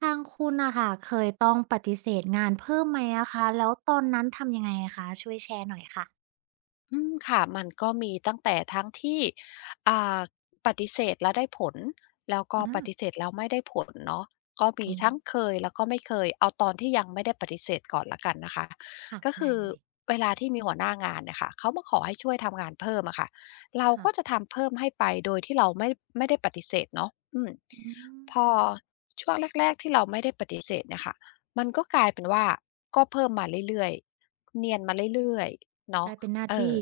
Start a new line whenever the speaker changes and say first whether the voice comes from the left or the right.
right: ทางคุณนะค่ะเคยต้องปฏิเสธงานเพิ่มไหมอะคะแล้วตอนนั้นทำยังไงอะคะช่วยแชร์หน่อยค่ะ
left: อืมค่ะมันก็มีตั้งแต่ทั้งที่อ่าปฏิเสธแล้วได้ผลแล้วก็ป
right: อา
left: ฏิเสธแล้วไม่ได้ผลเนาะก็มี
right: อืม
left: ทั้งเคยแล้วก็ไม่เคยเอาตอนที่ยังไม่ได้ปฏิเสธก่อนแล้วกันนะคะ
right: ค่ะ
left: ก็คื
right: ได้
left: อ
right: เลย
left: เวลาที่มีหัวหน้างานเนี่ยค่ะเขามาขอให้ช่วยทำงานเพิ่มอะค่ะเรา
right: ค่ะ
left: ก็จะทำเพิ่มให้ไปโดยที่เราไม่ไม่ได้ปฏิเสธเนาะ
right: อืม
left: พอช่วงแรกๆที่เราไม่ได้ปฏิเสธเนี่ยค่ะมันก็กลายเป็นว่าก็เพิ่มมาเรื่อยๆเนียนมาเรื่อยๆ
right: ก
left: เนาะ
right: ลายเป็นหน้า
left: เออ
right: ที่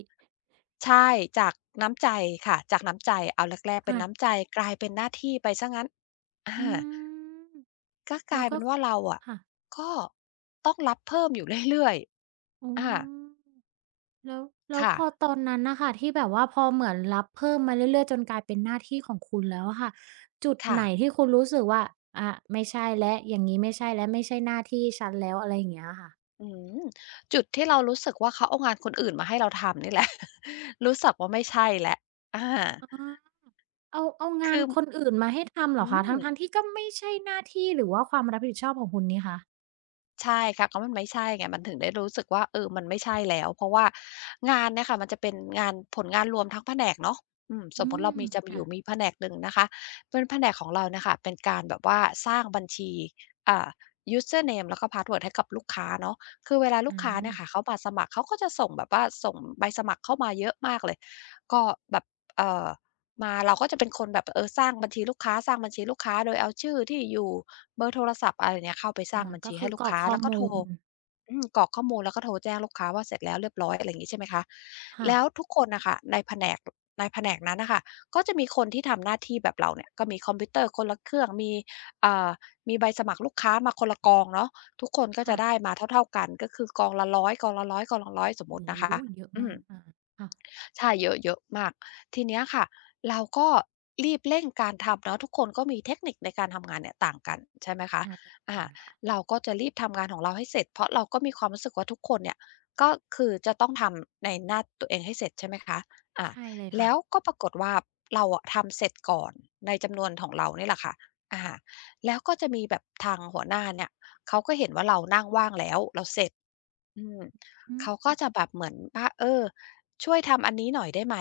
left: ใช่จากน้ำใจค่ะจากน้ำใจเอาแรกๆเป็นน้ำ
right: ค่ะ
left: ใจกลายเป็นหน้าที่ไปเสียงั้นอา
right: อืม
left: ก็ก
right: แล้
left: ลา
right: ว
left: ย
right: ก็
left: เป็นว่าเราอะ
right: ค่ะ
left: ก็ต้องรับเพิ่มอยู่ เรื่อย
right: อื
left: ๆอา
right: มแล้วแล้ว
left: ค่ะ
right: พอตอนนั้นน่ะค่ะที่แบบว่าพอเหมือนรับเพิ่มมาเรื่อยๆจนกลายเป็นหน้าที่ของคุณแล้วอะค่ะจุด
left: ค่ะ
right: ไหนที่คุณรู้สึกว่าอาไม่ใช่แล้วอย่างงี้ไม่ใช่แล้วไม่ใช่หน้าที่ฉันแล้วอะไรอย่างเงี้ยค่ะ
left: อืมจุดที่เรารู้สึกว่าเขาเอางานคนอื่นมาให้เราทำนี่ แหละรู้สึกว่าไม่ใช่แล้วอา
right: อา เอางาน
left: คือ
right: คนอื่นมาให้ทำเหร
left: อื
right: อคะ
left: ม
right: ทั้งๆที่ก็ไม่ใช่หน้าที่หรือว่าความรับผิดชอบของคุณนี่คะ
left: ใช่ค่ะก็มันไม่ใช่ไงมันถึงได้รู้สึกว่าเออมันไม่ใช่แล้วเพราะว่างานเนี่ยค่ะมันจะเป็นงานผลงานรวมทั้งแผนกเนาะส
right: อื
left: มมุติ
right: ม
left: เรามีจะมีอ
right: ค่ะ
left: ยู่มีแผนกหนึ่งนะคะเป็นแผนกของเราเนี่ยค่ะเป็นการแบบว่าสร้างบัญชีอ่า user name แล้วก็ password ให้กับลูกค้าเนาะคือเวลาลู
right: อา
left: กค้าเนี่ยค่ะเขามาสมัครเขาก็จะส่งแบบว่าส่งใบสมัครเข้ามาเยอะมากเลยก็แบบเอ่อมาเราก็จะเป็นคนแบบเออสร้างบัญชีลูกค้าสร้างบัญชีลูกค้าโดยเอาชื่อที่อยู่ เบอร์โทรศัพท์อะไรเนี้ยเข้าไปส
right: อา
left: ร้างบัญ
right: ก็
left: ชี
right: คื
left: ให้
right: อ
left: ลู
right: ก
left: ก
right: รอก
left: ค้า
right: ข้อ
left: แล้วก็โท
right: มู
left: ร
right: ล
left: กรอกข้อมูลแล้วก็โทรแจ้งลูกค้าว่าเสร็จแล้วเรียบร้อยอะไรอย่างงี้ใช่ไหมคะ
right: ค่
left: แล้วทุกคนน่ะค่ะในแผนกในแผนกนั้นน่ะค่ะก็จะมีคนที่ทำหน้าที่แบบเราเนี่ยก็มีคอมพิวเตอร์คนละเครื่องมีอ่ามีใบสมัครลูกค้ามาคนละกองเนาะทุกคนก็
right: ะ
left: จะ
right: ๆ
left: ได้มาเท่าๆกันก็คือกองละร้อยกองละร้อยกองละร้อยสมมุติ
right: โอ้
left: นะ
right: โฮ
left: คะ
right: เยอะ
left: อื
right: มา
left: ม
right: กอาค่ะ
left: ใช่เยอะเยอะมากทีเนี้ยค่ะเราก็รีบเร่งการทำเนาะทุกคนก็มีเทคนิคในการทำงานเนี่ยต่างกันใช่ไหมคะ
right: อา
left: อ่า
right: ก่อนค่ะ
left: เราก็จะรีบทำงานของเราให้เสร็จเพราะเราก็มีความรู้สึกว่าทุกคนเนี่ยก็คือจะต้องทำในหน้าตัวเองให้เสร็จใช่ไหมคะอ่า
right: ใช่เลย
left: แล้
right: ค่ะ
left: วก็ปรากฏว่าเราอะทำเสร็จก่อนในจำนวนของเรานี่แหละค่ะอ่าแล้วก็จะมีแบบทางหัวหน้าเนี่ยเขาก็เห็นว่าเรานั่งว่างแล้วเราเสร็จ อืม
right: อื
left: เขาก็
right: ม
left: จะแบบเหมือนว่าช่วยทำอันนี้หน่อยได้ไหม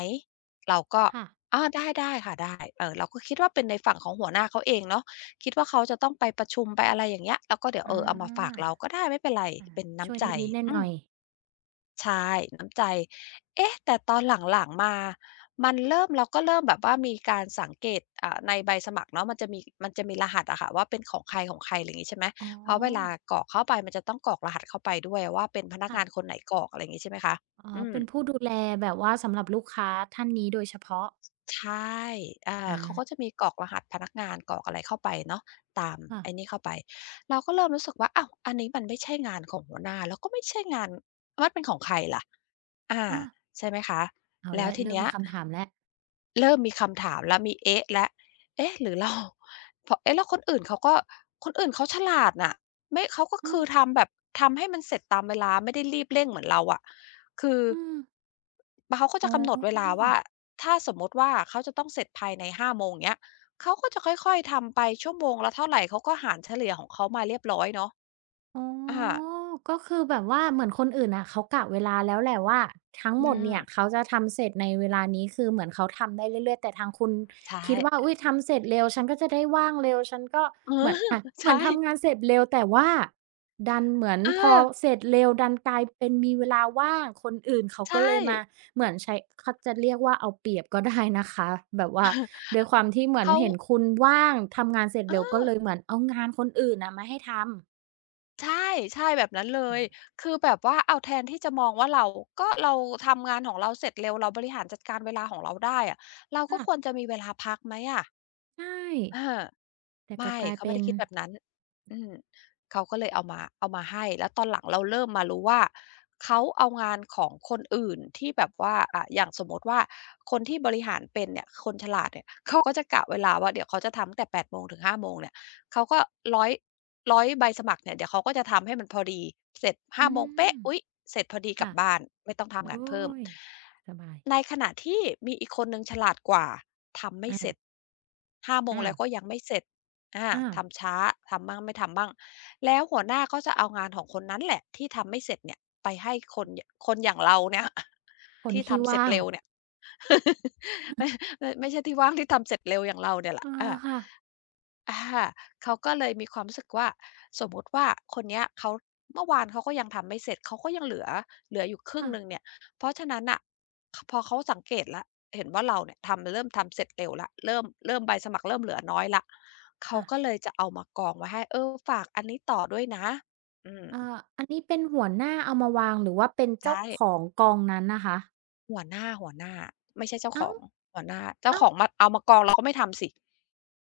left: เราก็
right: ค่ะ
left: อาได้ได้ค่ะได้เราก็คิดว่าเป็นในฝั่งของหัวหน้าเขาเองเนาะคิดว่าเขาจะต้องไปประชุมไปอะไรอย่างเงี้ยแล้วก็เดี๋ยว
right: อ
left: เอามาฝาก
right: า
left: เราก็ได้ไม่เป็นไร
right: อา
left: เป็น
right: ช่วย
left: น้ำใจ
right: นิดๆ
left: อื
right: ห
left: ม
right: น่อยๆ
left: ใช่น้ำใจเอ๊ะแต่ตอนหลังๆมามันเริ่มเราก็เริ่มแบบว่ามีการสังเกตในใบสมัครเนาะมันจะมีมันจะมีรหัสอะค่ะว่าเป็นของใครของใครอะไรอย่างงี้ใช่ไหม
right: อ๋
left: เพราะเวลา
right: อ
left: กรอกเข้าไปมันจะต้องกรอกรหัสเข้าไปด้วยว่าเป็นพนักงานค
right: ค่ะ
left: นไหนกรอกอะไรอย่างงี้ใช่ไหมคะ
right: อ๋อ
left: อืม
right: เป็นผู้ดูแลแบบว่าสำหรับลูกค้าท่านนี้โดยเฉพาะ
left: ใช่อา
right: อา
left: เขาก็จะมีกรอกรหัสพนักงานกรอกอะไรเข้าไปเนาะตาม
right: ค่ะ
left: ไอ้นี่เข้าไปเราก็เริ่มรู้สึกว่าอ้าวอันนี้มันไม่ใช่งานของหัวหน้าแล้วก็ไม่ใช่งานมันเป็นของใครล่ะ อา
right: อา
left: ใช่ไหมคะ
right: เอา
left: แล้ว
right: แล้ว
left: ที
right: เริ่ม
left: เนี้ย
right: มีคำถามแล้ว
left: เริ่มมีคำถามแล้วมีเอ๊ะแล้วเอ๊ะหรือเรา พอเอ๊ะแล้วคนอื่นเขาก็คนอื่นเขาฉลาดน่ะไม่เขาก็คือ
right: อ
left: ทำแบบทำให้มันเสร็จตามเวลาไม่ได้รีบเร่งเหมือนเราอะคือ
right: ือๆ
left: บเขาก็จะ
right: อ๋อ
left: กำหนดเวลาว่าถ้าสมมุติว่าเขาจะต้องเสร็จภายใน5 โมงเงี้ยเขาก็จะค่อยๆทำไปชั่วโมงละเท่าไรเขาก็หารเฉลี่ยของเขามาเรียบร้อยเนาะ
right: อ๋อ
left: อา
right: ก็คือแบบว่าเหมือนคนอื่นน่ะเขากะเวลาแล้วแหละว่าทั้ง
left: อื
right: หมด
left: ม
right: เนี่ยเขาจะทำเสร็จในเวลานี้คือเหมือนเขาทำได้เรื่อยๆแต่ทางคุณ
left: ใช่
right: คิดว่าอุ๊ ยทำเสร็จเร็วฉันก็จะได้ว่างเร็วฉันก็
left: เออ
right: เหมือนอะเหมื
left: ใช่
right: อนทำงานเสร็จเร็วแต่ว่าดันเหมือนพอ
left: อา
right: เสร็จเร็วดันกลายเป็นมีเวลาว่างคนอื่นเขา
left: ใช่
right: ก็เลยมาเหมือนใช้เขาจะเรียกว่าเอาเปรียบก็ได้นะคะแบบว่าด้วยความที่เหมือน
left: เขา
right: เห็นคุณว่างทำงานเสร็จเร็วก็เล
left: เออ
right: ยเหมือนเอางานคนอื่นน่ะมาให้ทำ
left: ใช่ใช่แบบนั้นเลยคือแบบว่าอ้าวแทนที่จะมองว่าเราก็เราทำงานของเราเสร็จเร็วเราบริหารจัดการเวลาของเราได้อะเราก็ควร
right: ค่ะ
left: จะมีเวลาพักไหมอะ
right: ใช่
left: อา
right: แต่กลับ
left: ไม่
right: กลาย
left: เขา
right: เป็
left: ไม่ได้
right: น
left: คิดแบบนั้นอืมเขาก็เลยเอามาให้แล้วตอนหลังเราเริ่มมารู้ว่าเขาเอางานของคนอื่นที่แบบว่าอย่างสมมุติว่าคนที่บริหารเป็นเนี่ยคนฉลาดเนี่ยเขาก็จะกะเวลาว่าเดี๋ยวเขาจะทำตั้งแต่8โมงถึงห้าโมงเนี่ยเขาก็ร้อยร้อยใบสมัครเนี่ยเดี๋ยวเขาก็จะทำให้มันพอดีเสร็จ
right: อื
left: 5โมง
right: ม
left: เป๊ะอุ๊ยเสร็จพอดีกลั
right: ค่ะ
left: บบ้านไม่ต้องทำ
right: โอ้
left: งานเพิ่ม
right: ยสบาย
left: ในขณะที่มีอีกคนหนึ่งฉลาดกว่าทำไม่เสร็จ
right: อา
left: ห้าโมง
right: อ้า
left: แล้
right: ว
left: วก็ยังไม่เสร็จ อ่า
right: อ้าว
left: ทำช้าทำมั่งไม่ทำมั่งแล้วหัวหน้าก็จะเอางานของคนนั้นแหละที่ทำไม่เสร็จเนี่ยไปให้คนอย่างเราเนี่ย
right: ผ ล
left: ที่
right: ที่
left: ทำเสร็จ
right: ว่าง
left: เร็วเนี่ย ไม่ไม่ใช่ที่ว่างที่ทำเสร็จเร็วอย่างเราเนี่ยแห
right: เอ
left: ละอา
right: อค่ะ
left: อาเขาก็เลยมีความรู้สึกว่าสมมุติว่าคนเนี้ยเขาเมื่อวานเขาก็ยังทำไม่เสร็จเขาก็ยังเหลืออยู่ครึ่ง
right: ค่ะ
left: หนึ่งเนี่ยเพราะฉะนั้นอ่ะพอเขาสังเกตแล้วเห็นว่าเราเนี่ยเริ่มทำเสร็จเร็วละเริ่มใบสมัครเริ่มเหลือน้อยละเขา
right: ค่ะ
left: ก็เลยจะเอามากองไว้ให้เออฝากอันนี้ต่อด้วยนะอืม
right: อันนี้เป็นหัวหน้าเอามาวางหรือว่าเป็นเจ้าข
left: ใช่
right: องกองนั้นนะคะ
left: หัวหน้าไม่ใช่เจ้าข
right: อ้า
left: อ
right: ว
left: งหัวหน้าเจ้า
right: อ้า
left: ข
right: ว
left: องมาเอามากองเราก็ไม่ทำสิ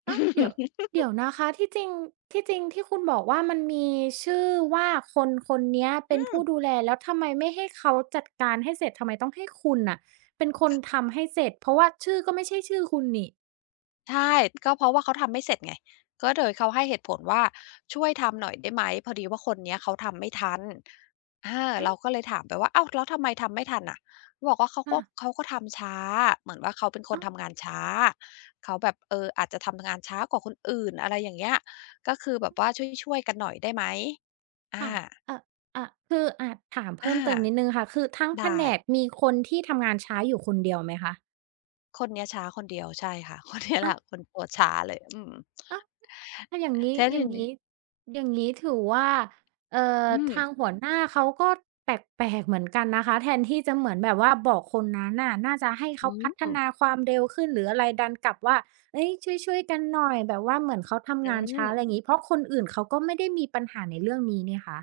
right: อ๊ะเดี๋ยวเดี๋ยวนะคะที่จริงที่คุณบอกว่ามันมีชื่อว่าคนคนเนี้ยเป็นผู้ ดูแลแล้วทำไมไม่ให้เขาจัดการให้เสร็จทำไมต้องให้คุณน่ะเป็นคนทำให้เสร็จเพราะว่าชื่อก็ไม่ใช่ชื่อคุณนี่
left: ใช่ก็เพราะว่าเขาทำไม่เสร็จไงก็เลยเขาให้เหตุผลว่าช่วยทำหน่อยได้ไหมพอดีว่าคนเนี้ยเขาทำไม่ทันอา
right: อ้าว
left: เราก็เลยถามไปว่าอ้าวแล้วทำไมทำไม่ทันน่ะเขาบอกว่าเขาก็
right: ค่ะ
left: เขาก็ทำช้าเหมือนว่าเขาเป็นคน
right: อ้าว
left: ทำงานช้าเขาแบบเอออาจจะทำงานช้ากว่าคนอื่นอะไรอย่างเงี้ยก็คือแบบว่าช่วยๆกันหน่อยได้ไหมอา
right: ค่ะเอ่อคือถาม
left: อา
right: เพิ่มเติมนิดหนึ่งค่ะคือทั้งแผ
left: ได้
right: นกมีคนที่ทำงานช้าอยู่คนเดียวไหมคะ
left: คนเนี้ยช้าคนเดียวใช่ค่ะ คนเนี้ยแห
right: อ้า
left: ละ
right: ว
left: คนตัวช้าเลยอืม
right: อ้าว ถ้าอย่า
left: แ
right: งนี้
left: ล้ว
right: อ
left: ที
right: ย่าง
left: นี้
right: นี้อย่างนี้ถือว่าเอ่อ
left: อืม
right: ทางหัวหน้าเขาก็แปลกๆเหมือนกันนะคะแทนที่จะเหมือนแบบว่าบอกคนนั้นน่ะน่าจะให้
left: อื
right: เขา
left: ม
right: พัฒนาความเร็วขึ้นหรืออะไรดันกลับว่าเฮ้ยช่วยๆกันหน่อยแบบว่าเหมือนเขาทำ
left: อื
right: งานช้า
left: ม
right: อะไรงี้เพราะคนอื่นเขาก็ไม่ได้มีปัญหาในเรื่องนี้นี่คะ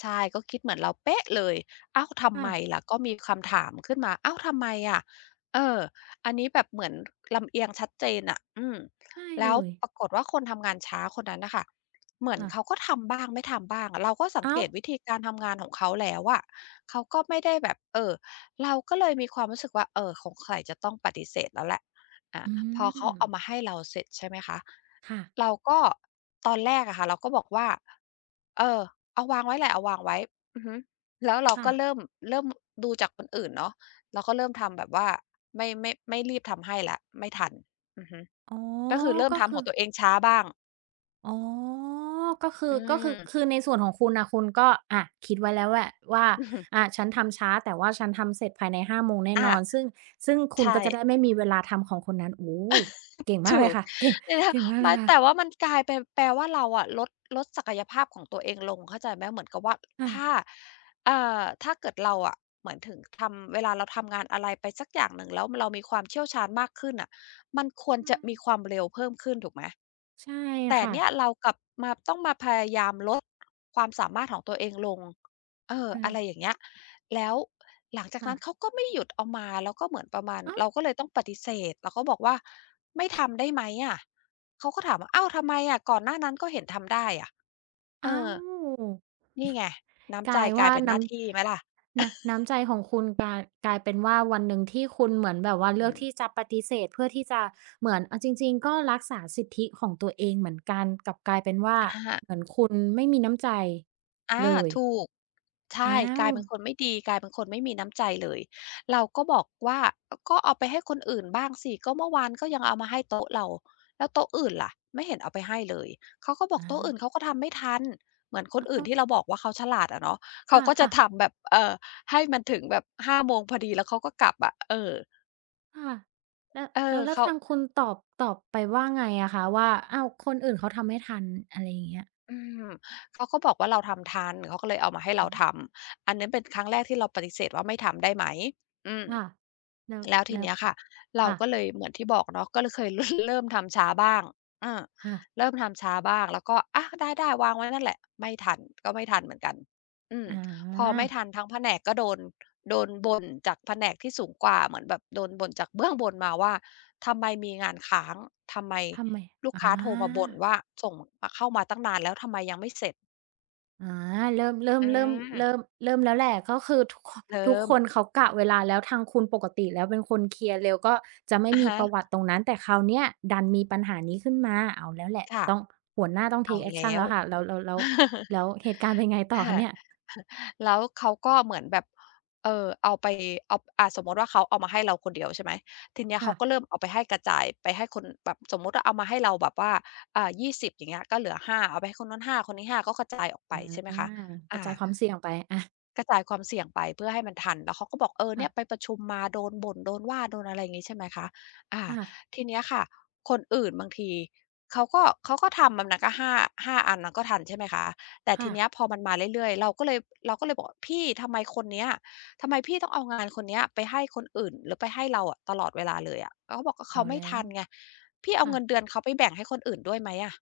left: ใช่ก็คิดเหมือนเราเป๊ะเลยอ้าวทำ
right: ค่ะ
left: ไมล่ะก็มีคำถามขึ้นมาอ้าวทำไมอะเอออันนี้แบบเหมือนลำเอียงชัดเจนอะอืม
right: ใช่เล
left: แล้ว
right: ย
left: ปรากฏว่าคนทำงานช้าคนนั้นน่ะค่ะเหมือน
right: ค่ะ
left: เขาก็ทำบ้างไม่ทำบ้างเราก็สัง
right: อ้า
left: เก
right: ว
left: ตวิธีการทำงานของเขาแล้วอะเขาก็ไม่ได้แบบเออเราก็เลยมีความรู้สึกว่าเออสงสัยจะต้องปฏิเสธแล้วแหละอ่า
right: อื
left: พอเขา
right: ม
left: เอามาให้เราเสร็จใช่ไหมคะ
right: ค่ะ
left: เราก็ตอนแรกอะค่ะเราก็บอกว่าเออ เอาวางไว้แหละเอาวางไว้อือฮึแล้วเรา
right: ค่ะ
left: ก็เริ่มดูจากคนอื่นเนาะเราก็เริ่มทำแบบว่าไม่ไม่รีบทำให้แล้วไม่ทันอือฮึ
right: อ๋อ
left: ก็คือเริ่ม
right: ก็
left: ทำข
right: คื
left: อ
right: อ
left: งตัวเองช้าบ้าง
right: อ๋อก็คื
left: อื
right: อก็คือ
left: ม
right: คือในส่วนของคุณน่ะคุณก็อะคิดไว้แล้วแหละว่าอะ ฉันทำช้าแต่ว่าฉันทำเสร็จภายใน5โมงแน่นอ
left: อา
right: น ซึ่งซึ่งคุณ
left: ใช่
right: ก็จะได้ไม่มีเวลาทำของคนนั้นโอ้เก่งมาก
left: ถู
right: เลย
left: ก
right: ค่ะ เก่ง
left: แต่ถ
right: เก่งมากเล
left: มา
right: ย
left: แต่ว่า
right: ค่ะ
left: มันกลายเป็นแปลว่าเราอะลดศักยภาพของตัวเองลงเข้าใจไหมเหมือนกับว่า
right: ค่ะ
left: ถ้าถ้าเกิดเราอะเหมือนถึงทำเวลาเราทำงานอะไรไปสักอย่างหนึ่งแล้วเรามีความเชี่ยวชาญมากขึ้นน่ะมันควร
right: ใช่
left: จะมีความเร็วเพิ่มขึ้นถูกไหม
right: ใช่
left: แต่
right: ค่ะ
left: เนี่ยเรากลับมาต้องมาพยายามลดความสามารถของตัวเองลงเออ
right: เอ
left: อะ
right: อ
left: ไรอย่างเงี้ย แล้วหลังจากนั้นเขา
right: ค่ะ
left: ก็ไม่หยุดเอามาแล้วก็เหมือนประมาณ
right: อ้าว
left: เราก็เลยต้องปฏิเสธเราก็บอกว่าไม่ทำได้ไหมอะเขาก็ถามว่าอ้าวทำไมอะก่อนหน้านั้นก็เห็นทำได้อะเอ
right: อ้า
left: อ
right: ว
left: นี่ไง
right: ก
left: น้ำใจ
right: ลาย
left: กลาย
right: ว่า
left: เป็นห
right: น้
left: น้าที่ไหมล่ะ
right: ำนน้ำใจของคุณกลายเป็นว่าวันหนึ่งที่คุณเหมือนแบบว่า
left: อื
right: เลือก
left: ม
right: ที่จะปฏิเสธเพื่อที่จะเหมือนเอาจริงๆก็รักษาสิทธิของตัวเองเหมือนกันกลับกลายเป็นว่า
left: อา
right: เหมือนคุณไม่มีน้ำใจ
left: อา
right: เลย
left: ถูกใช่
right: อ้า
left: ก
right: ว
left: ลายเป็นคนไม่ดีกลายเป็นคนไม่มีน้ำใจเลย เราก็บอกว่าก็เอาไปให้คนอื่นบ้างสิ ก็เมื่อวานก็ยังเอามาให้โต๊ะเราแล้วโต๊ะอื่นล่ะ ไม่เห็นเอาไปให้เลย เขาก็บอก
right: อา
left: โต๊ะอื่นเขาก็ทำไม่ทัน เหมือนคน
right: อ้าว
left: อื่น
right: ต้อง
left: ที่เราบอกว่าเขาฉลาดอะเนาะ
right: ค
left: เขาก็จะ
right: ่ะๆ
left: ทำแบบให้มันถึงแบบห้าโมงพอดีแล้วเขาก็กลับอะเออ
right: ๆแล้ว
left: เอ
right: แล้
left: อ
right: วแล้ว
left: เขา
right: ทางคุณตอบไปว่าไงอะคะว่าอ้าวคนอื่นเขาทำไม่ทันอะไรอย่างเงี้ย
left: อืมเขาก็บอกว่าเราทำทันเขาก็เลยเอามาให้เรา
right: อ๋อ
left: ทำอันนั้นเป็นครั้งแรกที่เราปฏิเสธว่าไม่ทำได้ไหมอืม
right: ค่ะแล้ว
left: แล้วที
right: แล้ว
left: เนี้ยค่ะเรา
right: ค่ะ
left: ก็เลยเหมือนที่บอกเนาะก็เลยเคย เริ่มทำช้าบ้างอา
right: ๆ
left: เริ่มทำช้าบ้างแล้วก็อะได้ได้วางไว้นั่นแหละไม่ทันก็ไม่ทันเหมือนกันอืม
right: อา
left: พอไม่ทันทั้งแผนกก็โดนบ่นจากแผนกที่สูงกว่าเหมือนแบบโดนบ่นจากเบื้องบนมาว่าทำไมมีงานค้างทำไม
right: ทำไม
left: ลูกค้า
right: อา
left: โทรมาบ่นว่าส่งมาเข้ามาตั้งนานแล้วทำไมยังไม่เสร็จ
right: อาเริ่มเริ่ม
left: อื
right: เริ่ม
left: ม
right: เริ่มเริ่มแล้วแหละก็คือทุกคทุ
left: เริ่
right: ก
left: ม
right: คนเขากะเวลาแล้วทางคุณปกติแล้วเป็นคนเคลียร์เร็วก็จะไม่
left: อะ
right: มี
left: ฮะ
right: ประวัติตรงนั้นแต่คราวเนี้ยดันมีปัญหานี้ขึ้นมาเอาแล้วแหละ
left: ค่ะ
right: ต้องหัวหน้าต้อง
left: เอา
right: take
left: แล้
right: action
left: ว
right: แล้วค่ะแล้วแล้ว เหตุการณ์เป็นไงต่อ
left: อา
right: คะเนี่ย
left: แล้วเขาก็เหมือนแบบเอาไปเอาสมมุติว่าเขาเอามาให้เราคนเดียวใช่ไหมทีเนี้ยเขาก็
right: ค่ะ
left: เริ่มเอาไปให้กระจายไปให้คนแบบสมมุติว่าเอามาให้เราแบบว่า20อย่างเงี้ยก็เหลือห้าเอาไปให้คนนู้นห้าคนนี้ห้าก็กระจายออกไป
right: อา
left: ใช่ไหมคะ
right: ก
left: อา
right: ระจายความเสี่ยงไปอา
left: กระจายความเสี่ยงไปเพื่อให้มันทันแล้วเขาก็บอกเออเนี่ยไป
right: ค่ะ
left: ประชุมมาโดนบ่นโดนว่าโดนอะไรอย่างงี้ใช่ไหมคะอ่า
right: ค่ะ
left: ทีเนี้ยค่ะคนอื่นบางทีเขาก็ทำมันน่ะก็ห้าอันมันก็ทันใช่ไหมคะ แต่ที
right: ค่ะ
left: เนี้ยพอมันมาเรื่อยๆเราก็เลยบอกว่าพี่ทำไมคนเนี้ยทำไมพี่ต้องเอางานคนเนี้ยไปให้คนอื่นหรือไปให้เราอะตลอดเวลาเลยอะเขาบอกว่าเขา
right: เอา
left: ไม่
right: แล้
left: ทัน
right: ว
left: ไงพี่เอา
right: ค่ะ
left: เงินเดือนเขาไปแบ่งให้คนอื่นด้วยไหมอะ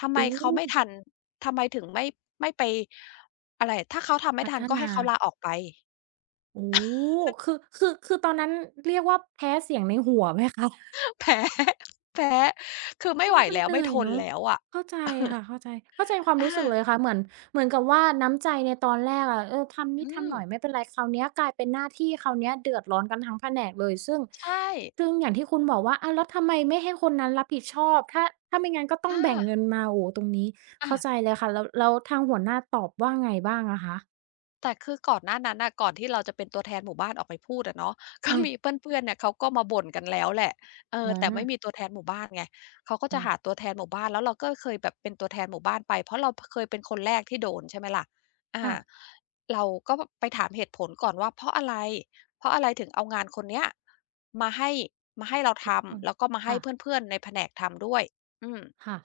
left: ทำไม
right: โอ้
left: เขาไม่ทันทำไมถึงไม่ไปอะไรถ้าเขาทำไม่
right: พั
left: ทั
right: ฒ
left: นก็ให้
right: นา
left: เขาลาออกไป
right: โอ้คือตอนนั้นเรียกว่าแพ้เสียงในหัวไหมคะ
left: แพ้แพ้คือไม่
right: เอ
left: ไหว
right: อมัน
left: แล้ว
right: เห
left: ไม่
right: นื่อ
left: ท
right: ย
left: น
right: เนาะ
left: แล้วอะ
right: เข้าใจ ค่ะเข้าใจเข้าใจความ
left: อ
right: รู้สึก
left: า
right: เลยค่ะเหมือนกับว่าน้ำใจในตอนแรกอะเออทำนิ
left: อื
right: ด
left: ม
right: ทำหน่อยไม่เป็นไรคราวเนี้ยกลายเป็นหน้าที่คราวเนี้ยเดือดร้อนกันทั้งแผนกเลยซึ่ง
left: ใช่
right: ซึ่งอย่างที่คุณบอกว่าอ้าวแล้วทำไมไม่ให้คนนั้นรับผิดชอบถ้าไม่งั้นก็ต้
left: อ
right: องแบ่ง
left: า
right: เงินมาโอ้โฮตรงนี้
left: อา
right: เข้าใจเลยค่ะแล้วแล้วทางหัวหน้าตอบว่าไงบ้างอะคะ
left: แต่คือก่อนหน้านั้นน่ะก่อนที่เราจะเป็นตัวแทนหมู่บ้านออกไปพูดอะเนาะ ก็
right: อือ
left: มีเพื่อนๆเนี่ยเขาก็มาบ่นกันแล้วแหละเออแต่ไม่
right: อา
left: มีตัวแทนหมู่บ้านไงเขาก็จะ
right: อา
left: หาตัวแทนหมู่บ้านแล้วเราก็เคยแบบเป็นตัวแทนหมู่บ้านไปเพราะเราเคยเป็นคนแรกที่โดนใช่ไหมล่ะอา
right: ค่ะ
left: เราก็ไปถามเหตุผลก่อนว่าเพราะอะไรเพราะอะไรถึงเอางานคนเนี้ยมาให้มาให้เรา
right: ทุกคน
left: ทำแล้วก็มาให้
right: ค่ะ
left: เพื่อนๆในแผนกทำด้วยอืม
right: ค่ะ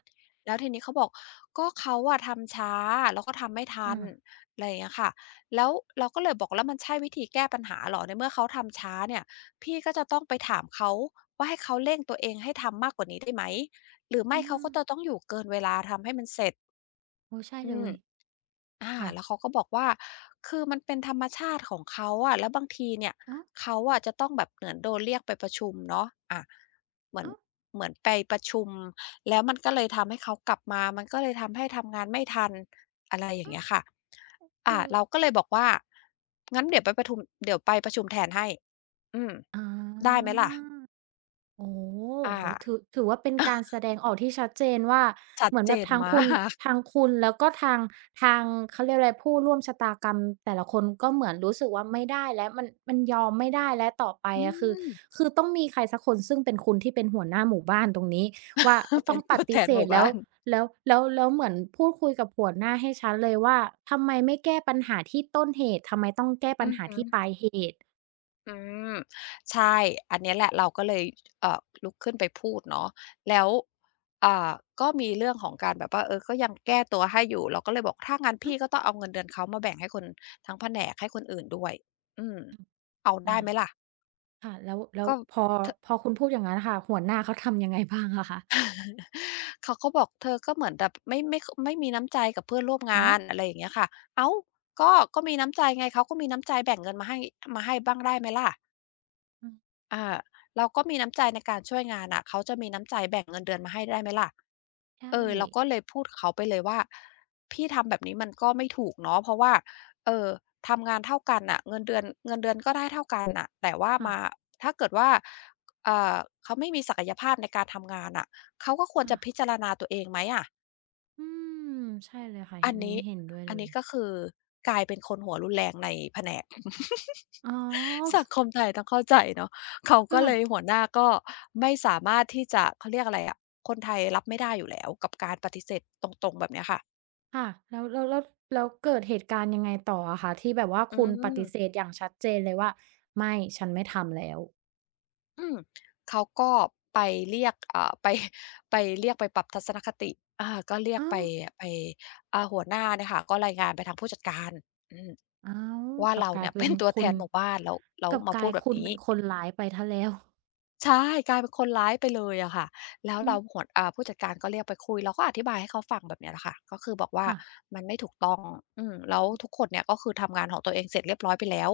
left: แล้วทีนี้เขาบอกก็เขาอะทำช้าแล้วก็ทำไม่ทั
right: อา
left: นอะไรอย่างเงี้ยค่ะแล้วเราก็เลยบอกแล้วมันใช่วิธีแก้ปัญหาเหรอในเมื่อเขาทำช้าเนี่ยพี่ก็จะต้องไปถามเขาว่าให้เขาเร่งตัวเองให้ทำมากกว่านี้ได้ไหมหรือไม่
right: อื
left: เขา
right: ม
left: ก็จะต้องอยู่เกินเวลาทำให้มันเสร็จ
right: โอ้ใช่
left: อื
right: เล
left: ม
right: ย
left: อา
right: ค่ะ
left: แล้วเขาก็บอกว่าคือมันเป็นธรรมชาติของเขาอะแล้วบางทีเนี่ย
right: อ้าว
left: เขาอะจะต้องแบบเหมือนโดนเรียกไปประชุมเนาะอาเหมือน
right: อ้าว
left: เหมือนไปประชุมแล้วมันก็เลยทำให้เขากลับมามันก็เลยทำให้ทำงานไม่ทันอะไรอย่าง
right: อ้าว
left: เงี้ยค่ะ
right: คื
left: อา
right: อ
left: เราก็เลยบอกว่างั้นเดี๋ยวไปประชุมแทนให้อืม
right: อ๋อ
left: ได้ไหมล่ะ
right: โอ้
left: อา
right: โถือถือว่าเป็น การแสดงออกที่ชัดเจนว่า
left: ชัด
right: เหมือน
left: เจ
right: แบบ
left: น
right: ทาง
left: มา
right: คุณ
left: ก
right: ทางคุณแล้วก็ทางทางเขาเรียกอะไรผู้ร่วมชะตากรรมแต่ละคนก็เหมือนรู้สึกว่าไม่ได้แล้วมันยอมไม่ได้แล้วต่อไป
left: อื
right: อะคือ
left: ม
right: คือต้องมีใครสักคนซึ่งเป็นคุณที่เป็นหัวหน้าหมู่บ้านตรงนี้ว่าอ ต้
left: เป็
right: อ
left: น
right: งป
left: ตัวแท
right: ฏิ
left: น
right: เส
left: ห
right: ธ
left: มู่
right: แล้ว
left: บ้าน
right: แล้วเหมือนพูดคุยกับหัวหน้าให้ชัดเลยว่าทำไมไม่แก้ปัญหาที่ต้นเหตุทำไมต้องแก้ปั
left: อื
right: ญ
left: อ
right: หา
left: ฮึ
right: ที่ปลายเหตุ
left: อืมใช่อันเนี้ยแหละเราก็เลยเอ่อลุกขึ้นไปพูดเนาะแล้วอ่าก็มีเรื่องของการแบบว่าเออก็ยังแก้ตัวให้อยู่เราก็เลยบอกถ้างั้น
right: อา
left: พี่ก็ต้องเอาเงินเดือนเขามาแบ่งให้คนทั้งแผนกให้คนอื่นด้วยอืมเอา
right: อา
left: ได้ไหมล่ะ
right: ค่ะแล้วแล้ว
left: ก็
right: พอ
left: เธอ
right: พอคุณพูดอย่างงั้นค่ะหัวหน้าเขาทำยังไง บ้างอะคะ
left: เขาก็บอกเธอก็เหมือนแบบไม่มีน้ำใจกับเพื่อนร่วมงา
right: อ้าว
left: นอะไรอย่างเงี้ยค่ะอ้าวก็มีน้ำใจไงเขาก็มีน้ำใจแบ่งเงินมาให้มาให้บ้างได้ไหมล่ะ
right: อืม
left: อ่าเราก็มีน้ำใจในการช่วยงานน่ะเขาจะมีน้ำใจแบ่งเงินเดือนมาให้ได้ไหมล่ะ
right: ใช่
left: เออเราก็เลยพูดกับเขาไปเลยว่าพี่ทำแบบนี้มันก็ไม่ถูกเนาะเพราะว่าเอ่อทำงานเท่ากันน่ะเงินเดือนก็ได้เท่ากันน่ะแต่ว่า
right: ค่ะ
left: มาถ้าเกิดว่าเอ่อเขาไม่มีศักยภาพในการทำงานน่ะเขาก็ควร
right: ค่ะ
left: จะพิจารณาตัวเองไหมอะ
right: อืมใช่เลยค่ะ
left: อั
right: เห็
left: น
right: น
left: นี้
right: นี้เห็นด้วย
left: อัน
right: เลย
left: นี้ก็คือกลายเป็นคนหัวรุนแรงในแผนก
right: อ๋อ
left: สังคมไทยต้องเข้าใจเนาะเขาก็เลย
right: ค่ะ
left: หัวหน้าก็ไม่สามารถที่จะเขาเรียกอะไรอะคนไทยรับไม่ได้อยู่แล้วกับการปฏิเสธตรงๆแบบเนี้ยค่ะ
right: ค่ะแล้วเกิดเหตุการณ์ยังไงต่ออะคะที่แบบว่า
left: อื
right: คุณปฏิเส
left: ม
right: ธอย่างชัดเจนเลยว่าไม่ฉันไม่ทำแล้ว
left: อืมเขาก็ไปเรียกเอ่อไป ไปเรียกไปปรับทัศนคติอาก็เรียก
right: อ้า
left: ไป
right: ว
left: ไปหัวหน้าเนี่ยค่ะก็รายงานไปทางผู้จัดการอืม
right: อ้าว
left: ว่า
right: กลับ
left: เรา
right: กลา
left: เนี่
right: ย
left: ย
right: เป็
left: เป็
right: น
left: นตัวแท
right: คุณ
left: นหมู่บ้านแล้ว
right: กลับ
left: มา
right: กลา
left: พูด
right: ย
left: แบบ
right: คุณ
left: นี้
right: เป็นคนร้ายไปเสียแล้ว
left: ใช่กลายเป็นคนร้ายไปเลยอะค่ะแล้ว
right: อื
left: เรา
right: ม
left: หัวอ่าผู้จัดการก็เรียกไปคุยเราก็อธิบายให้เขาฟังแบบเนี้ยแหละค่ะก็คือบอกว่า
right: ค่ะ
left: มันไม่ถูกต้องอืมแล้วทุกคนเนี่ยก็คือทำงานของตัวเองเสร็จเรียบร้อยไปแล้ว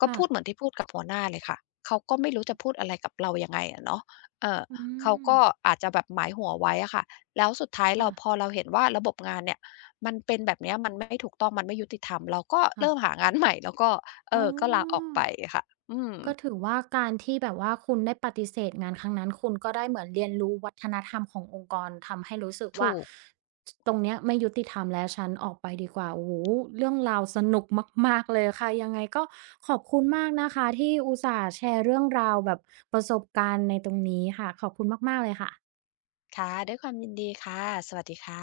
left: ก็
right: ค่ะ
left: พูดเหมือนที่พูดกับหัวหน้าเลยค่ะเขาก็ไม่รู้จะพูดอะไรกับเรายังไงอะเนาะเอ่อ
right: อื
left: เขา
right: ม
left: ก็อาจจะแบบหมายหัวไว้อะค่ะแล้วสุดท้ายเรา
right: ค่ะ
left: พอเราเห็นว่าระบบงานเนี่ยมันเป็นแบบเนี้ยมันไม่ถูกต้องมันไม่ยุติธรรมเราก็
right: ค่ะ
left: เริ่มหางานใหม่แล้วก็เอ
right: อ๋อ
left: อก็ลาออกไปค่ะอืม
right: ก็ถือว่าการที่แบบว่าคุณได้ปฏิเสธงานครั้งนั้นคุณก็ได้เหมือนเรียนรู้วัฒนธรรมขององค์กรทำให้รู้สึก
left: ถู
right: ว่า
left: ก
right: ตรงเนี้ยไม่ยุติธรรมแล้วฉันออกไปดีกว่าโอ้โฮเรื่องราวสนุกมากๆเลยค่ะยังไงก็ขอบคุณมากนะคะที่อุตส่าห์แชร์เรื่องราวแบบประสบการณ์ในตรงนี้ค่ะขอบคุณมากๆเลยค่ะ
left: ค่ะ ด้วยความยินดีค่ะ สวัสดีค่ะ